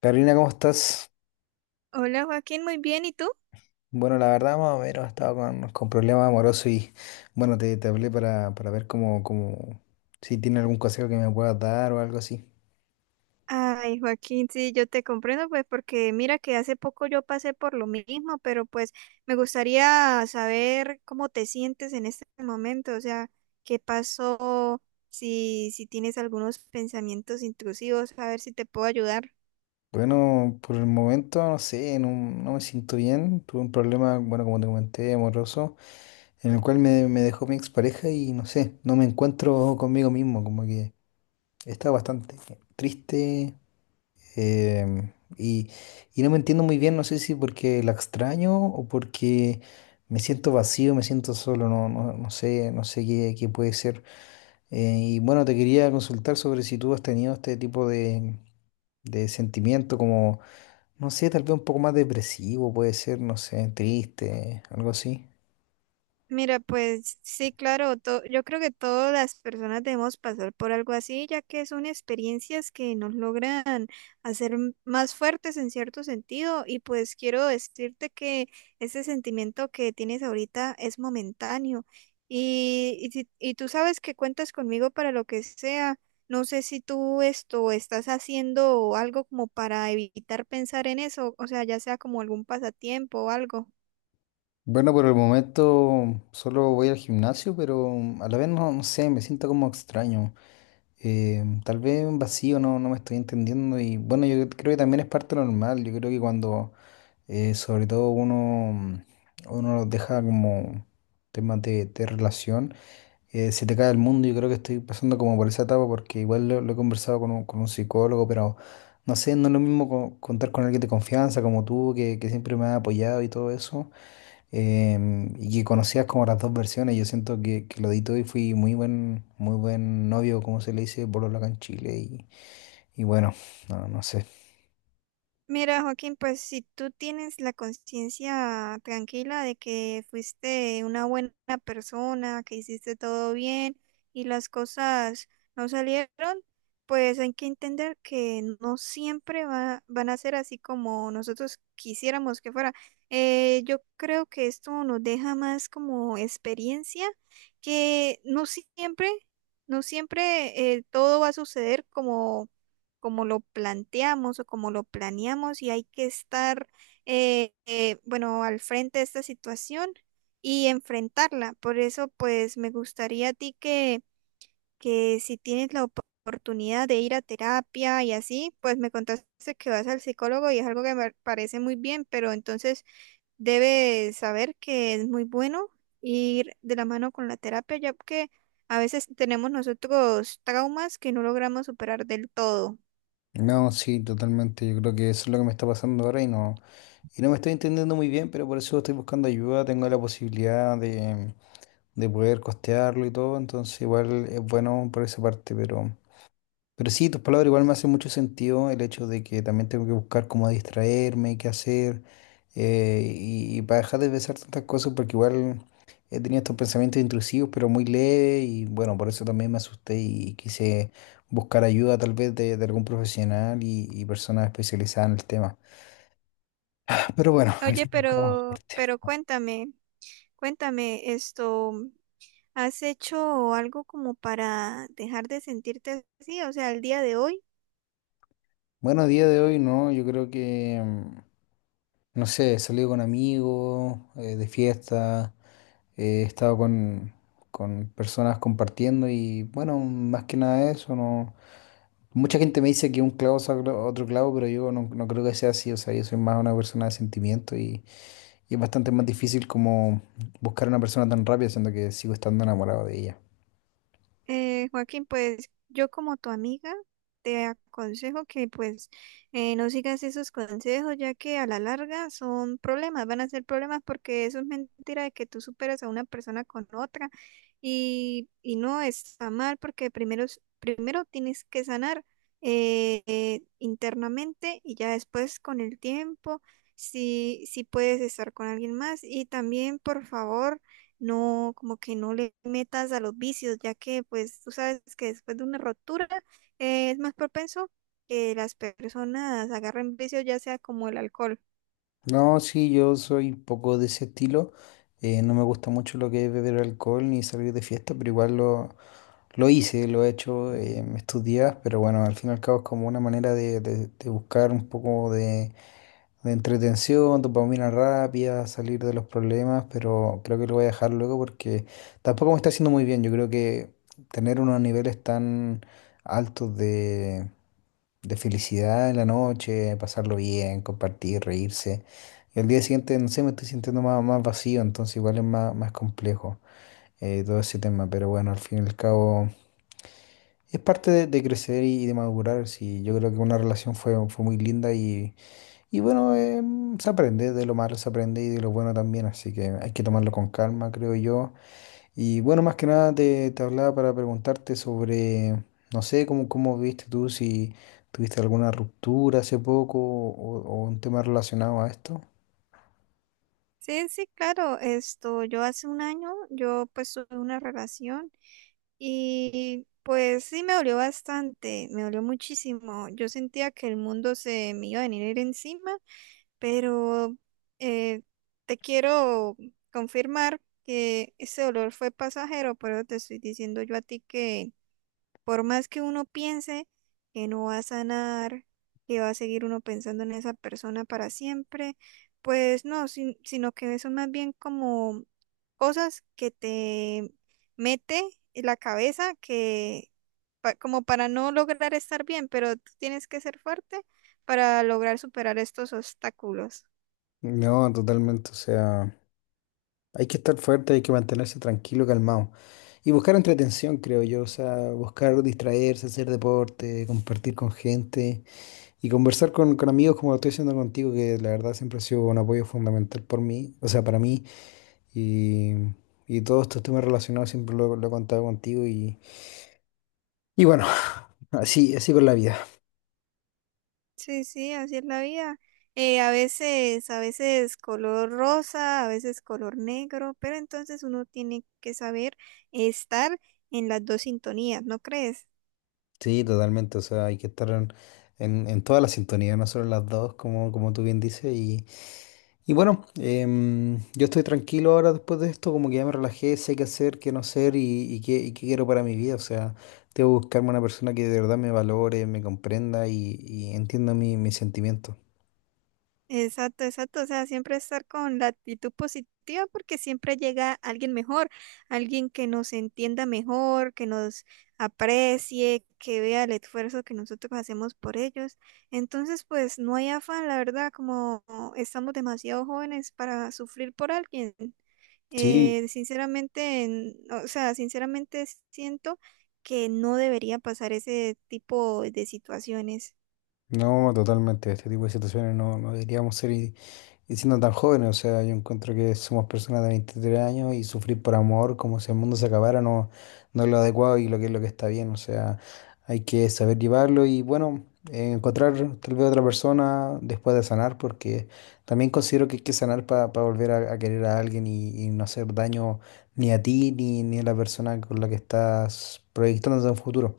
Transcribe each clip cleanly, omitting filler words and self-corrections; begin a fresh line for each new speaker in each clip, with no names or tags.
Carolina, ¿cómo estás?
Hola Joaquín, muy bien, ¿y tú?
Bueno, la verdad, más o menos, estaba con problemas amorosos y bueno, te hablé para ver cómo, cómo, si tiene algún consejo que me puedas dar o algo así.
Ay, Joaquín, sí, yo te comprendo, pues porque mira que hace poco yo pasé por lo mismo, pero pues me gustaría saber cómo te sientes en este momento, o sea, qué pasó, si tienes algunos pensamientos intrusivos, a ver si te puedo ayudar.
Bueno, por el momento, no sé, no me siento bien. Tuve un problema, bueno, como te comenté, amoroso, en el cual me dejó mi expareja y no sé, no me encuentro conmigo mismo, como que estaba bastante triste. Em, y, y no me entiendo muy bien, no sé si porque la extraño o porque me siento vacío, me siento solo, no sé, no sé qué, qué puede ser. Y bueno, te quería consultar sobre si tú has tenido este tipo de sentimiento como, no sé, tal vez un poco más depresivo, puede ser, no sé, triste, algo así.
Mira, pues sí, claro, yo creo que todas las personas debemos pasar por algo así, ya que son experiencias que nos logran hacer más fuertes en cierto sentido. Y pues quiero decirte que ese sentimiento que tienes ahorita es momentáneo. Y, si- Y tú sabes que cuentas conmigo para lo que sea. No sé si tú esto estás haciendo algo como para evitar pensar en eso, o sea, ya sea como algún pasatiempo o algo.
Bueno, por el momento solo voy al gimnasio, pero a la vez no, no sé, me siento como extraño. Tal vez un vacío, no me estoy entendiendo y bueno, yo creo que también es parte normal, yo creo que cuando sobre todo uno deja como temas de relación. Se te cae el mundo, yo creo que estoy pasando como por esa etapa porque igual lo he conversado con con un psicólogo, pero no sé, no es lo mismo contar con alguien de confianza como tú, que siempre me ha apoyado y todo eso, y que conocías como las dos versiones. Yo siento que lo di todo y fui muy buen novio, como se le dice, polola acá en Chile. Y bueno, no, no sé.
Mira, Joaquín, pues si tú tienes la conciencia tranquila de que fuiste una buena persona, que hiciste todo bien y las cosas no salieron, pues hay que entender que no siempre van a ser así como nosotros quisiéramos que fuera. Yo creo que esto nos deja más como experiencia que no siempre, no siempre todo va a suceder como como lo planteamos o como lo planeamos, y hay que estar, bueno, al frente de esta situación y enfrentarla. Por eso, pues, me gustaría a ti que si tienes la oportunidad de ir a terapia y así, pues me contaste que vas al psicólogo y es algo que me parece muy bien, pero entonces debes saber que es muy bueno ir de la mano con la terapia, ya que a veces tenemos nosotros traumas que no logramos superar del todo.
No, sí, totalmente. Yo creo que eso es lo que me está pasando ahora y y no me estoy entendiendo muy bien, pero por eso estoy buscando ayuda. Tengo la posibilidad de poder costearlo y todo, entonces igual es bueno por esa parte, pero. Pero sí, tus palabras igual me hacen mucho sentido el hecho de que también tengo que buscar cómo distraerme, qué hacer, y para dejar de pensar tantas cosas, porque igual he tenido estos pensamientos intrusivos, pero muy leves, y bueno, por eso también me asusté y quise buscar ayuda tal vez de algún profesional y personas especializadas en el tema. Pero bueno, al
Oye,
fin y al cabo, suerte.
pero cuéntame, cuéntame esto, ¿has hecho algo como para dejar de sentirte así? O sea, el día de hoy.
Bueno, a día de hoy no, yo creo que, no sé, he salido con amigos, de fiesta. He estado con personas compartiendo y bueno, más que nada eso, no. Mucha gente me dice que un clavo saca otro clavo, pero yo no creo que sea así. O sea, yo soy más una persona de sentimiento y es bastante más difícil como buscar a una persona tan rápida, siendo que sigo estando enamorado de ella.
Joaquín, pues yo como tu amiga te aconsejo que pues no sigas esos consejos, ya que a la larga son problemas, van a ser problemas, porque eso es mentira de que tú superas a una persona con otra, y no está mal porque primero, primero tienes que sanar internamente, y ya después con el tiempo si puedes estar con alguien más. Y también por favor no, como que no le metas a los vicios, ya que pues tú sabes que después de una rotura es más propenso que las personas agarren vicios, ya sea como el alcohol.
No, sí, yo soy un poco de ese estilo. No me gusta mucho lo que es beber alcohol ni salir de fiesta, pero igual lo hice, lo he hecho, estos días, pero bueno, al fin y al cabo es como una manera de de buscar un poco de entretención, dopamina rápida, salir de los problemas, pero creo que lo voy a dejar luego porque tampoco me está haciendo muy bien. Yo creo que tener unos niveles tan altos de felicidad en la noche, pasarlo bien, compartir, reírse. Y al día siguiente, no sé, me estoy sintiendo más, más vacío, entonces igual es más, más complejo. Todo ese tema, pero bueno, al fin y al cabo es parte de crecer y, de madurar. Sí, yo creo que una relación fue, fue muy linda y bueno, se aprende, de lo malo se aprende y de lo bueno también, así que hay que tomarlo con calma, creo yo. Y bueno, más que nada te hablaba para preguntarte sobre, no sé, cómo, cómo viste tú, si tuviste alguna ruptura hace poco o un tema relacionado a esto.
Sí, sí, claro, esto, yo hace un año, yo pues tuve una relación. Y pues sí me dolió bastante, me dolió muchísimo. Yo sentía que el mundo se me iba a venir encima, pero eh, te quiero confirmar que ese dolor fue pasajero, pero te estoy diciendo yo a ti que por más que uno piense que no va a sanar, que va a seguir uno pensando en esa persona para siempre, pues no, sino que son más bien como cosas que te mete en la cabeza que como para no lograr estar bien, pero tú tienes que ser fuerte para lograr superar estos obstáculos.
No, totalmente, o sea, hay que estar fuerte, hay que mantenerse tranquilo, calmado. Y buscar entretención, creo yo, o sea, buscar distraerse, hacer deporte, compartir con gente. Y conversar con amigos como lo estoy haciendo contigo, que la verdad siempre ha sido un apoyo fundamental por mí, o sea, para mí. Y, y todos estos temas relacionados siempre lo he contado contigo. Y bueno, así, así con la vida.
Sí, sí, así es la vida. A veces, a veces color rosa, a veces color negro, pero entonces uno tiene que saber estar en las dos sintonías, ¿no crees?
Sí, totalmente. O sea, hay que estar en toda la sintonía, no solo en las dos, como, como tú bien dices. Y, y bueno, yo estoy tranquilo ahora después de esto, como que ya me relajé, sé qué hacer, qué no hacer y qué quiero para mi vida. O sea, tengo que buscarme una persona que de verdad me valore, me comprenda y entienda mis sentimientos.
Exacto, exacto. O sea, siempre estar con la actitud positiva, porque siempre llega alguien mejor, alguien que nos entienda mejor, que nos aprecie, que vea el esfuerzo que nosotros hacemos por ellos. Entonces, pues no hay afán, la verdad, como estamos demasiado jóvenes para sufrir por alguien.
Sí,
Sinceramente, o sea, sinceramente siento que no debería pasar ese tipo de situaciones.
no, totalmente. Este tipo de situaciones no, no deberíamos ser. Y siendo tan jóvenes, o sea, yo encuentro que somos personas de 23 años y sufrir por amor como si el mundo se acabara no, no es lo adecuado y lo que es lo que está bien, o sea, hay que saber llevarlo y bueno, encontrar tal vez otra persona después de sanar, porque también considero que hay que sanar para volver a querer a alguien y no hacer daño ni a ti ni, ni a la persona con la que estás proyectándote en un futuro.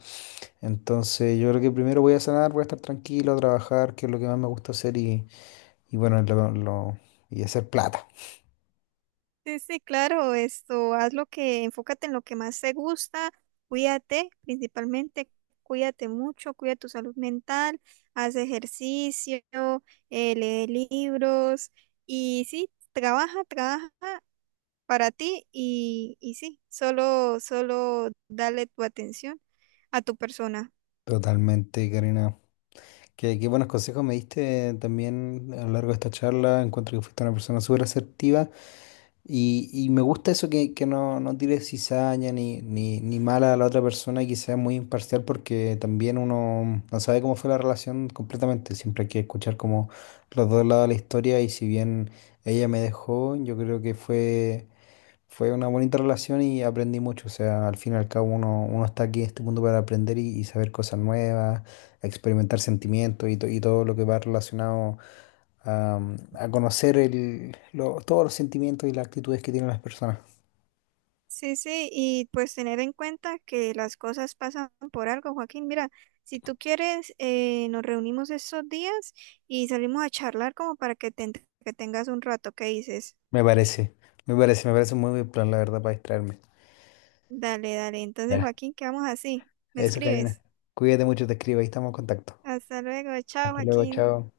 Entonces, yo creo que primero voy a sanar, voy a estar tranquilo, a trabajar, que es lo que más me gusta hacer y bueno, y hacer plata.
Sí, sí, claro, esto, haz lo que, enfócate en lo que más te gusta, cuídate, principalmente, cuídate mucho, cuida tu salud mental, haz ejercicio, lee libros, y sí, trabaja, trabaja para ti. Y, y sí, solo, solo dale tu atención a tu persona.
Totalmente, Karina. Qué, qué buenos consejos me diste también a lo largo de esta charla. Encuentro que fuiste una persona súper asertiva y me gusta eso que no, no tires cizaña ni, ni, ni mala a la otra persona y que sea muy imparcial porque también uno no sabe cómo fue la relación completamente. Siempre hay que escuchar como los dos lados de la historia y si bien ella me dejó, yo creo que fue... Fue una bonita relación y aprendí mucho. O sea, al fin y al cabo uno está aquí en este mundo para aprender y saber cosas nuevas, experimentar sentimientos y, y todo lo que va relacionado a, a conocer el, todos los sentimientos y las actitudes que tienen las personas.
Sí, sí, y pues tener en cuenta que las cosas pasan por algo, Joaquín. Mira, si tú quieres, nos reunimos estos días y salimos a charlar como para que que tengas un rato. ¿Qué dices?
Me parece, me parece, me parece un muy buen plan, la verdad, para distraerme.
Dale, dale. Entonces,
Ya,
Joaquín, quedamos así. Me
eso, Karina.
escribes.
Cuídate mucho, te escribo, ahí estamos en contacto.
Hasta luego. Chao,
Hasta luego,
Joaquín.
chao.